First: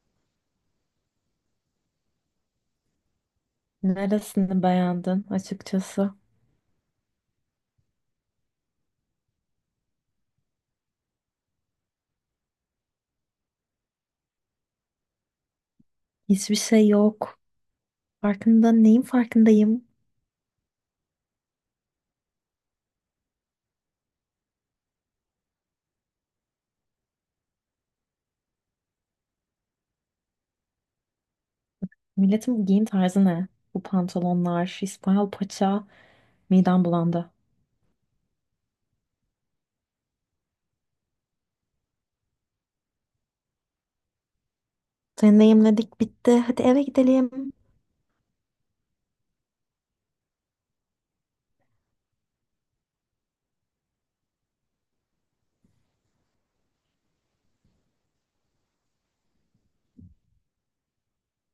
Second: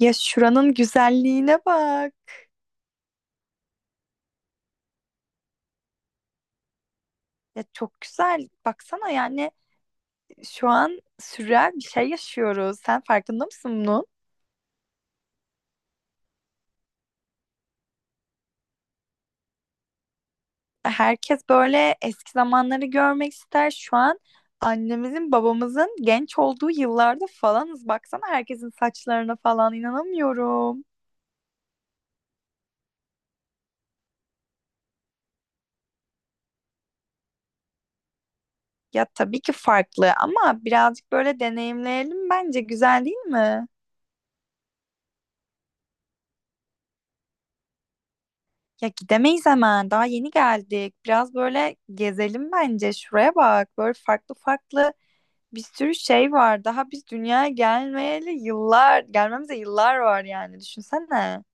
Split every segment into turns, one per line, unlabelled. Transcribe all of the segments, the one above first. Ya şuranın güzelliğine bak.
Neresini beğendin açıkçası?
Ya çok güzel. Baksana yani şu an sürreal bir şey yaşıyoruz. Sen farkında mısın bunun?
Hiçbir şey yok. Farkında neyin farkındayım?
Herkes böyle eski zamanları görmek ister. Şu an annemizin, babamızın genç olduğu yıllarda falanız. Baksana herkesin saçlarına falan inanamıyorum.
Milletin giyim tarzı ne? Bu pantolonlar, İspanyol paça, midem bulandı.
Ya tabii ki farklı ama birazcık böyle deneyimleyelim bence. Güzel değil mi?
Deneyimledik bitti. Hadi eve gidelim.
Ya gidemeyiz hemen. Daha yeni geldik. Biraz böyle gezelim bence. Şuraya bak. Böyle farklı farklı bir sürü şey var. Daha biz dünyaya gelmeyeli yıllar, gelmemize yıllar var yani. Düşünsene.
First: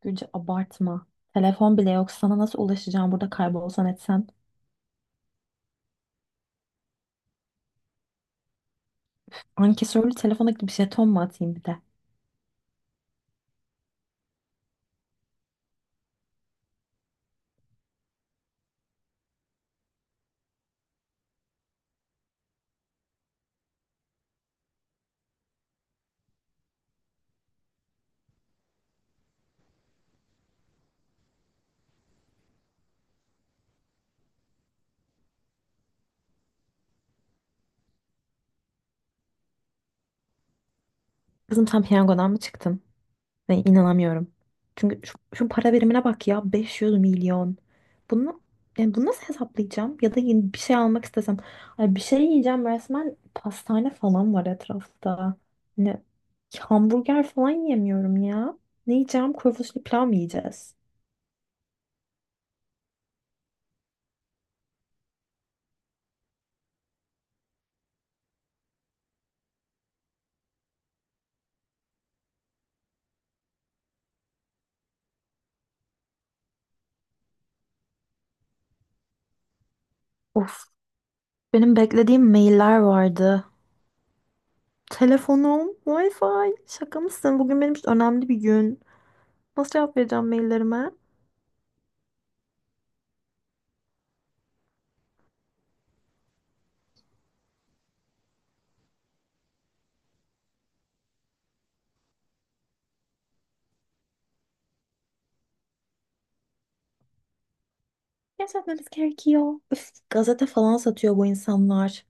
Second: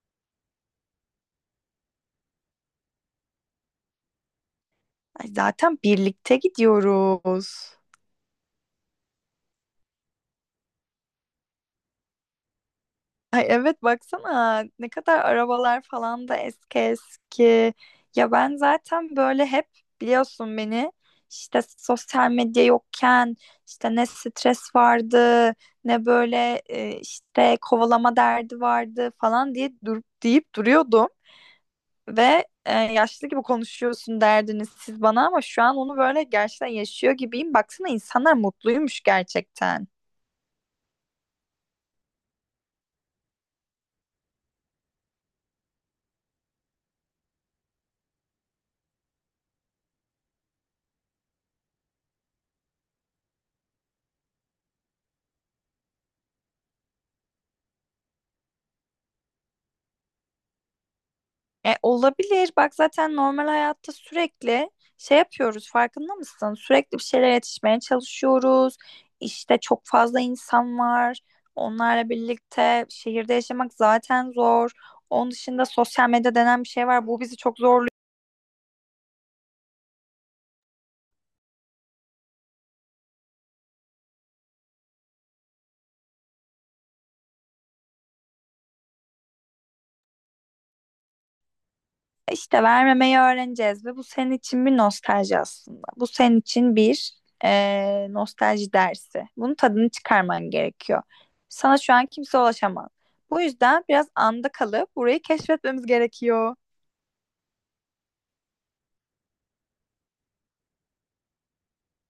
Gülce abartma. Telefon bile yok. Sana nasıl ulaşacağım burada kaybolsan etsen?
Ay zaten birlikte gidiyoruz.
Ankesörlü telefona bir jeton mu atayım bir de?
Ay evet baksana ne kadar arabalar falan da eski eski. Ya ben zaten böyle hep biliyorsun beni işte sosyal medya yokken işte ne stres vardı ne böyle işte kovalama derdi vardı falan diye durup deyip duruyordum. Ve yaşlı gibi konuşuyorsun derdiniz siz bana ama şu an onu böyle gerçekten yaşıyor gibiyim. Baksana insanlar mutluymuş gerçekten.
Kızım sen piyangodan mı çıktın? Ve inanamıyorum. Çünkü şu para birimine bak ya, 500 milyon. Bunu, yani bunu nasıl hesaplayacağım? Ya da yeni bir şey almak istesem. Ay bir şey yiyeceğim, resmen pastane falan var etrafta. Ne, hamburger falan yemiyorum ya. Ne yiyeceğim? Kuru fasulye pilav mı yiyeceğiz?
Olabilir. Bak zaten normal hayatta sürekli şey yapıyoruz. Farkında mısın? Sürekli bir şeylere yetişmeye çalışıyoruz. İşte çok fazla insan var. Onlarla birlikte şehirde yaşamak zaten zor. Onun dışında sosyal medya denen bir şey var. Bu bizi çok zorluyor.
Of, benim beklediğim mailler vardı. Telefonum, Wi-Fi. Şaka mısın? Bugün benim için önemli bir gün. Nasıl cevap vereceğim maillerime?
İşte vermemeyi öğreneceğiz ve bu senin için bir nostalji aslında. Bu senin için bir nostalji dersi. Bunun tadını çıkarman gerekiyor. Sana şu an kimse ulaşamaz. Bu yüzden biraz anda kalıp burayı keşfetmemiz gerekiyor.
Gerçekten etmemiz gerekiyor. Üf, gazete falan satıyor bu insanlar.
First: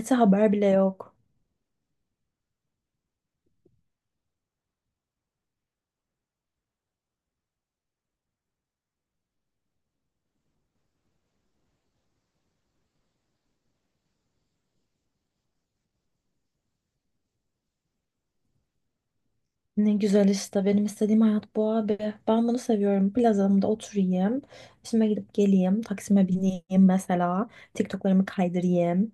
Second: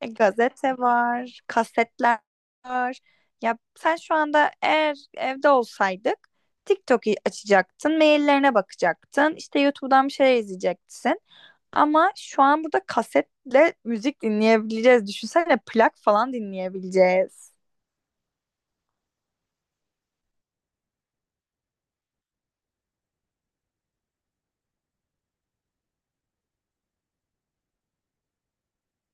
E,
haber bile
gazete
yok.
var, kasetler var. Ya sen şu anda eğer evde olsaydık TikTok'u açacaktın, maillerine bakacaktın, işte YouTube'dan bir şeyler izleyeceksin. Ama şu an burada kasetle müzik dinleyebileceğiz. Düşünsene plak falan dinleyebileceğiz.
Ne güzel işte. Benim istediğim hayat bu abi. Ben bunu seviyorum. Plazamda oturayım. İşime gidip geleyim. Taksime bineyim mesela. TikTok'larımı kaydırayım.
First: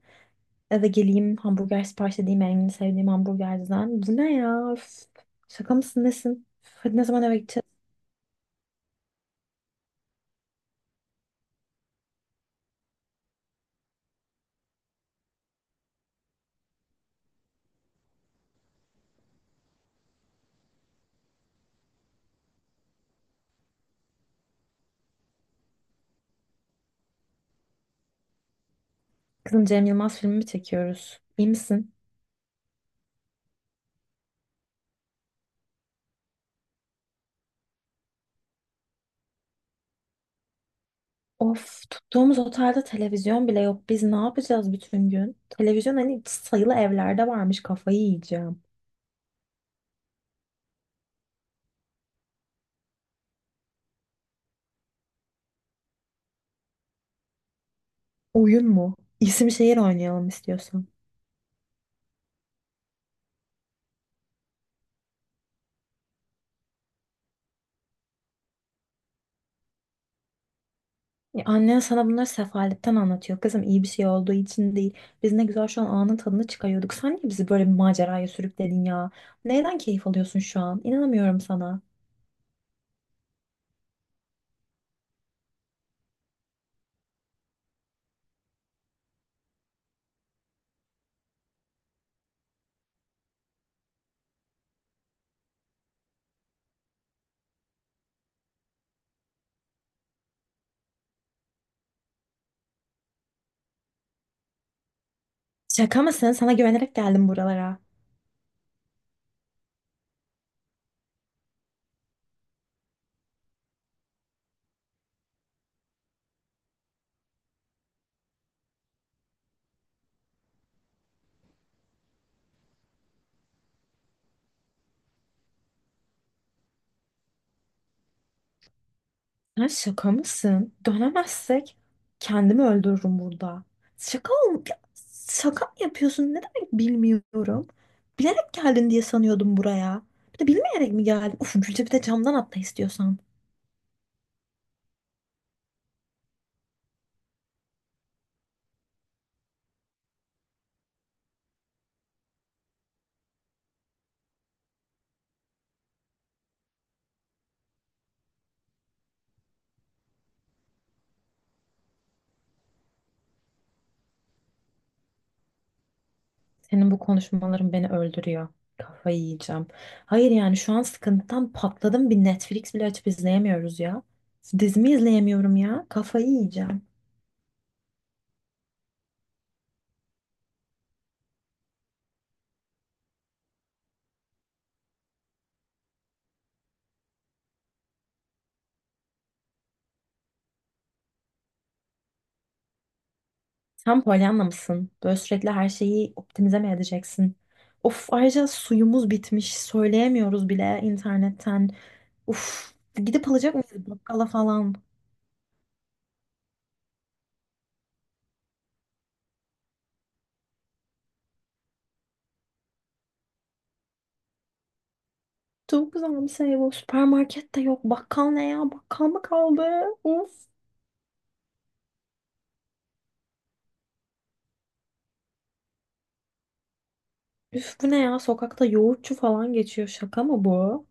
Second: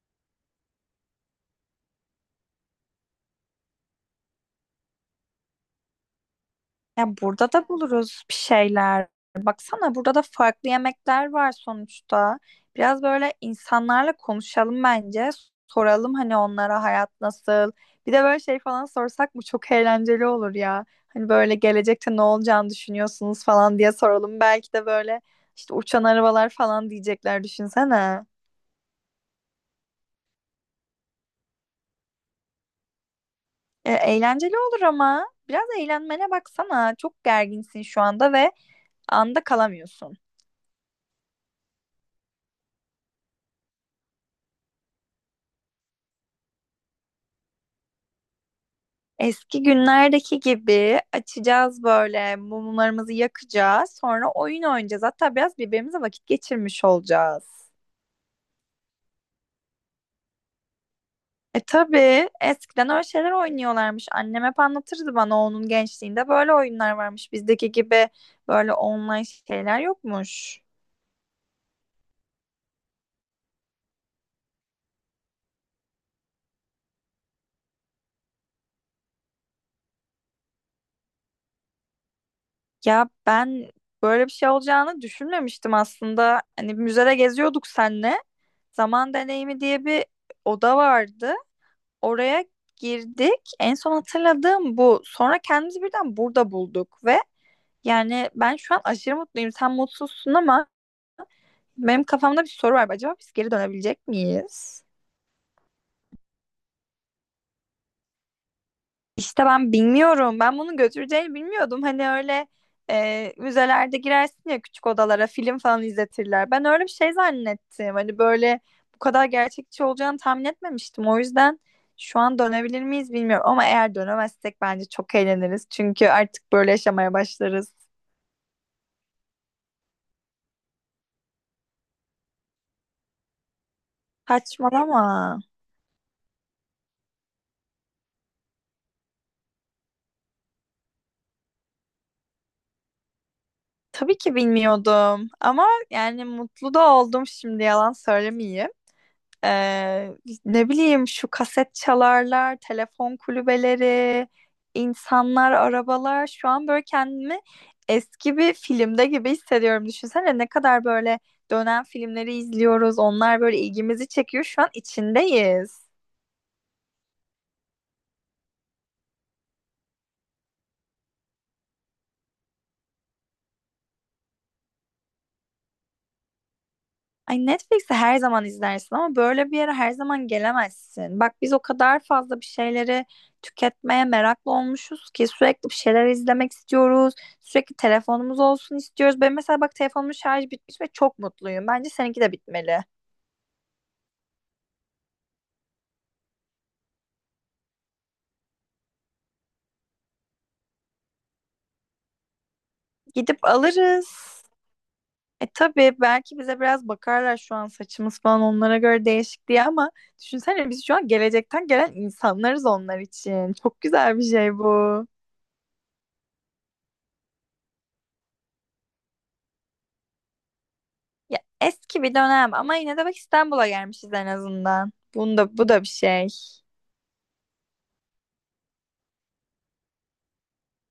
Eve geleyim. Hamburger sipariş edeyim. En sevdiğim hamburgerciden. Bu ne ya? Üf. Şaka mısın nesin? Üf, hadi ne
Ya
zaman eve
burada
gideceğiz?
da buluruz bir şeyler. Baksana burada da farklı yemekler var sonuçta. Biraz böyle insanlarla konuşalım bence. Soralım hani onlara hayat nasıl. Bir de böyle şey falan sorsak mı çok eğlenceli olur ya. Hani böyle gelecekte ne olacağını düşünüyorsunuz falan diye soralım. Belki de böyle işte uçan arabalar falan diyecekler düşünsene.
Kızım Cem Yılmaz filmi mi çekiyoruz? İyi misin?
Eğlenceli olur ama biraz eğlenmene baksana. Çok gerginsin şu anda ve anda kalamıyorsun.
Of, tuttuğumuz otelde televizyon bile yok. Biz ne yapacağız bütün gün? Televizyon hani sayılı evlerde varmış. Kafayı yiyeceğim.
Eski günlerdeki gibi açacağız böyle mumlarımızı yakacağız. Sonra oyun oynayacağız. Hatta biraz birbirimize vakit geçirmiş olacağız.
Oyun mu? İsim şehir oynayalım istiyorsan.
Tabii eskiden öyle şeyler oynuyorlarmış. Annem hep anlatırdı bana onun gençliğinde böyle oyunlar varmış. Bizdeki gibi böyle online şeyler yokmuş.
Ya annen sana bunları sefaletten anlatıyor. Kızım iyi bir şey olduğu için değil. Biz ne güzel şu an anın tadını çıkarıyorduk. Sen niye bizi böyle bir maceraya sürükledin ya? Neyden keyif alıyorsun şu an? İnanamıyorum sana.
Ya ben böyle bir şey olacağını düşünmemiştim aslında. Hani müzede geziyorduk senle. Zaman deneyimi diye bir oda vardı. Oraya girdik. En son hatırladığım bu. Sonra kendimizi birden burada bulduk ve yani ben şu an aşırı mutluyum. Sen mutsuzsun ama benim kafamda bir soru var. Acaba biz geri dönebilecek miyiz?
Şaka mısın? Sana güvenerek geldim buralara.
İşte ben bilmiyorum. Ben bunun götüreceğini bilmiyordum. Hani öyle müzelerde girersin ya küçük odalara film falan izletirler. Ben öyle bir şey zannettim. Hani böyle bu kadar gerçekçi olacağını tahmin etmemiştim. O yüzden şu an dönebilir miyiz bilmiyorum. Ama eğer dönemezsek bence çok eğleniriz. Çünkü artık böyle yaşamaya başlarız.
Sen şaka mısın? Dönemezsek kendimi öldürürüm burada. Şaka ol ya.
Saçmalama.
Şaka mı yapıyorsun? Ne demek bilmiyorum. Bilerek geldin diye sanıyordum buraya. Bir de bilmeyerek mi geldin? Uf Gülce, bir de camdan atla istiyorsan.
Tabii ki bilmiyordum. Ama yani mutlu da oldum şimdi yalan söylemeyeyim. Ee, ne bileyim şu kaset çalarlar, telefon kulübeleri, insanlar, arabalar. Şu an böyle kendimi eski bir filmde gibi hissediyorum. Düşünsene ne kadar böyle dönen filmleri izliyoruz. Onlar böyle ilgimizi çekiyor. Şu an içindeyiz.
Senin bu konuşmaların beni öldürüyor. Kafayı yiyeceğim. Hayır yani şu an sıkıntıdan patladım. Bir Netflix bile açıp izleyemiyoruz ya. Dizimi izleyemiyorum ya. Kafayı yiyeceğim.
Ay Netflix'i her zaman izlersin ama böyle bir yere her zaman gelemezsin. Bak biz o kadar fazla bir şeyleri tüketmeye meraklı olmuşuz ki sürekli bir şeyler izlemek istiyoruz. Sürekli telefonumuz olsun istiyoruz. Ben mesela bak telefonumun şarjı bitmiş ve çok mutluyum. Bence seninki de bitmeli.
Sen Pollyanna mısın? Böyle sürekli her şeyi optimize mi edeceksin? Of, ayrıca suyumuz bitmiş. Söyleyemiyoruz bile internetten. Uf, gidip
Gidip
alacak mıyız
alırız.
bakkala falan?
Tabii belki bize biraz bakarlar şu an saçımız falan onlara göre değişik diye ama düşünsene biz şu an gelecekten gelen insanlarız onlar için. Çok güzel bir şey bu.
Çok güzel bir şey bu. Süpermarket de yok. Bakkal ne ya? Bakkal mı kaldı? Of.
Ya eski bir dönem ama yine de bak İstanbul'a gelmişiz en azından. Bunda bu da bir şey.
Üf bu ne ya? Sokakta yoğurtçu falan geçiyor. Şaka mı bu?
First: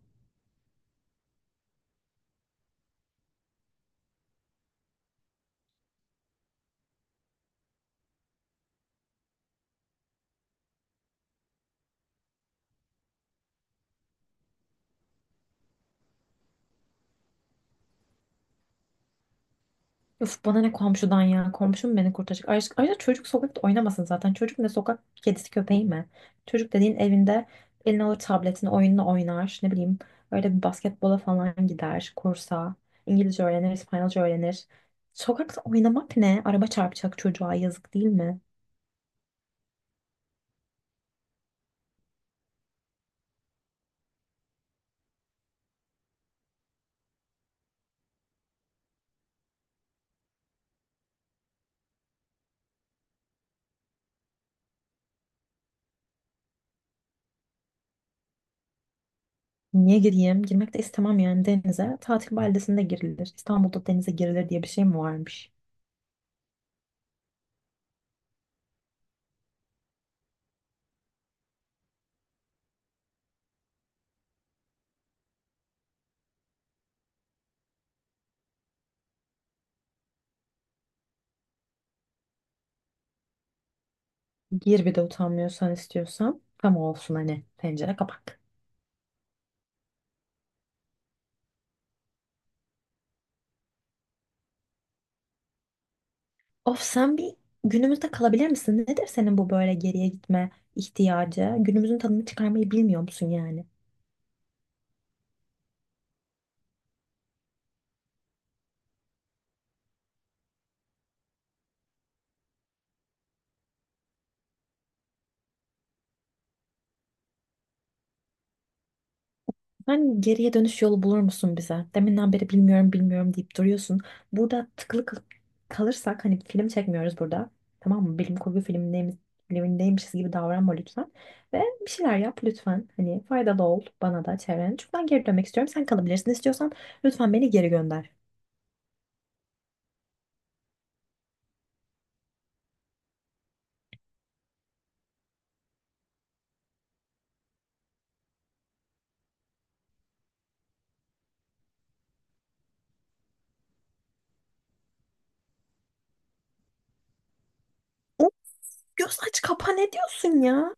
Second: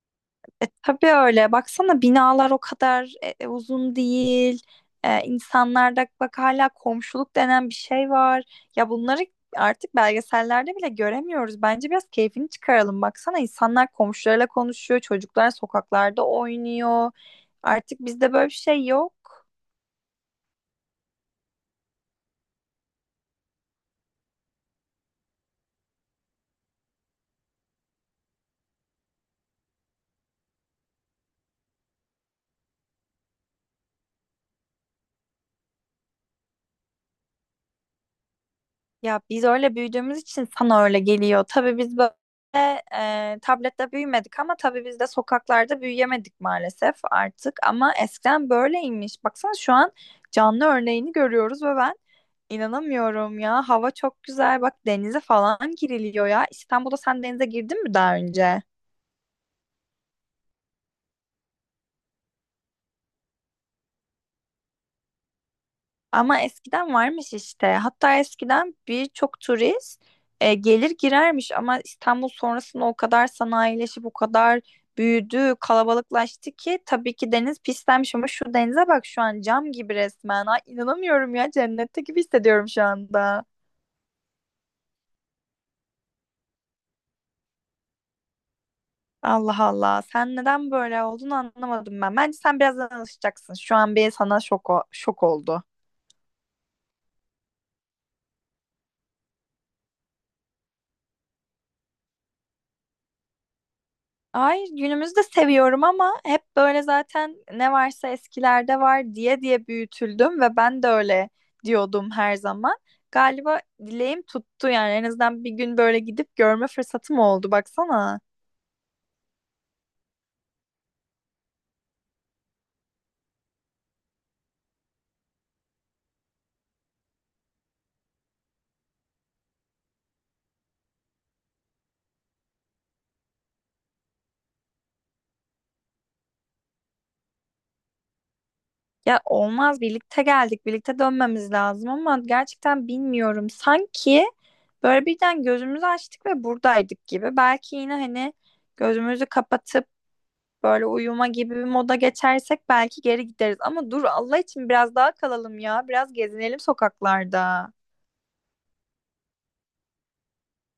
Tabii öyle. Baksana binalar o kadar uzun değil. E, insanlarda bak hala komşuluk denen bir şey var. Ya bunları artık belgesellerde bile göremiyoruz. Bence biraz keyfini çıkaralım. Baksana insanlar komşularıyla konuşuyor, çocuklar sokaklarda oynuyor. Artık bizde böyle bir şey yok.
Üf bana ne komşudan ya? Komşum beni kurtaracak. Ayrıca çocuk sokakta oynamasın zaten. Çocuk ne, sokak kedisi köpeği mi? Çocuk dediğin evinde eline alır tabletini, oyununu oynar. Ne bileyim, öyle bir basketbola falan gider. Kursa. İngilizce öğrenir, İspanyolca öğrenir. Sokakta oynamak ne? Araba çarpacak, çocuğa yazık değil mi?
Ya biz öyle büyüdüğümüz için sana öyle geliyor. Tabii biz böyle tablette büyümedik ama tabii biz de sokaklarda büyüyemedik maalesef artık. Ama eskiden böyleymiş. Baksana şu an canlı örneğini görüyoruz ve ben inanamıyorum ya. Hava çok güzel. Bak denize falan giriliyor ya. İstanbul'da sen denize girdin mi daha önce?
Niye gireyim? Girmek de istemem yani denize. Tatil beldesinde girilir. İstanbul'da denize girilir diye bir şey mi varmış?
Ama eskiden varmış işte. Hatta eskiden birçok turist gelir girermiş ama İstanbul sonrasında o kadar sanayileşip o kadar büyüdü, kalabalıklaştı ki tabii ki deniz pislenmiş ama şu denize bak şu an cam gibi resmen. Ay, inanamıyorum ya cennette gibi hissediyorum şu anda.
Gir bir de utanmıyorsan istiyorsan. Tam olsun hani, tencere kapak.
Allah Allah. Sen neden böyle olduğunu anlamadım ben. Bence sen birazdan alışacaksın. Şu an bir sana şok, şok oldu.
Of sen bir günümüzde kalabilir misin? Nedir senin bu böyle geriye gitme ihtiyacı? Günümüzün tadını çıkarmayı bilmiyor musun yani?
Hayır, günümüzde seviyorum ama hep böyle zaten ne varsa eskilerde var diye diye büyütüldüm ve ben de öyle diyordum her zaman. Galiba dileğim tuttu yani en azından bir gün böyle gidip görme fırsatım oldu baksana.
Sen geriye dönüş yolu bulur musun bize? Deminden beri bilmiyorum bilmiyorum deyip duruyorsun. Burada kalırsak hani film çekmiyoruz burada. Tamam mı? Filmindeymişiz gibi davranma lütfen. Ve bir şeyler yap lütfen. Hani faydalı ol bana da, çevrene. Çünkü ben geri dönmek istiyorum. Sen kalabilirsin istiyorsan, lütfen beni geri gönder.
Ya olmaz birlikte geldik birlikte dönmemiz lazım ama gerçekten bilmiyorum. Sanki böyle birden gözümüzü açtık ve buradaydık gibi. Belki yine hani gözümüzü kapatıp böyle uyuma gibi bir moda geçersek belki geri gideriz. Ama dur Allah için biraz daha kalalım ya. Biraz gezinelim sokaklarda.
O göz aç kapa ne diyorsun ya?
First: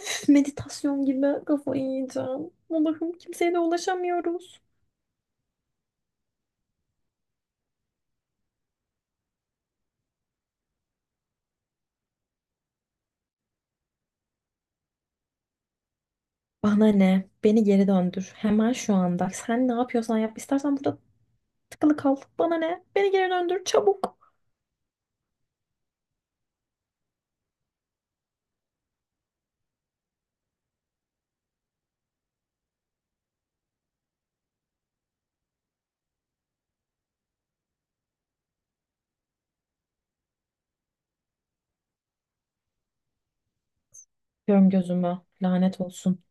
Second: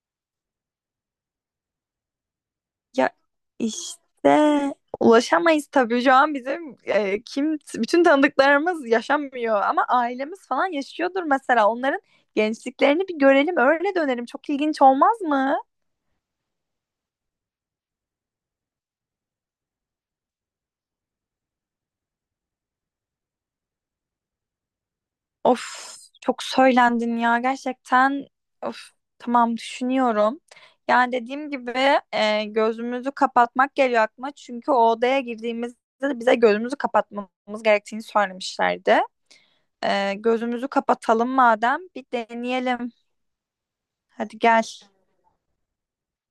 Üf, meditasyon gibi, kafayı yiyeceğim.
Ya
Allah'ım kimseye de
işte
ulaşamıyoruz.
ulaşamayız tabii. Şu an bizim kim bütün tanıdıklarımız yaşamıyor ama ailemiz falan yaşıyordur mesela. Onların gençliklerini bir görelim, öyle dönelim. Çok ilginç olmaz mı?
Bana ne? Beni geri döndür. Hemen şu anda. Sen ne yapıyorsan yap. İstersen burada tıkılı kal. Bana ne? Beni geri döndür çabuk.
Of çok söylendin ya gerçekten. Of tamam düşünüyorum. Yani dediğim gibi gözümüzü kapatmak geliyor aklıma. Çünkü o odaya girdiğimizde de bize gözümüzü kapatmamız gerektiğini söylemişlerdi. Gözümüzü kapatalım madem bir deneyelim. Hadi gel.
Diyorum gözümü. Lanet olsun.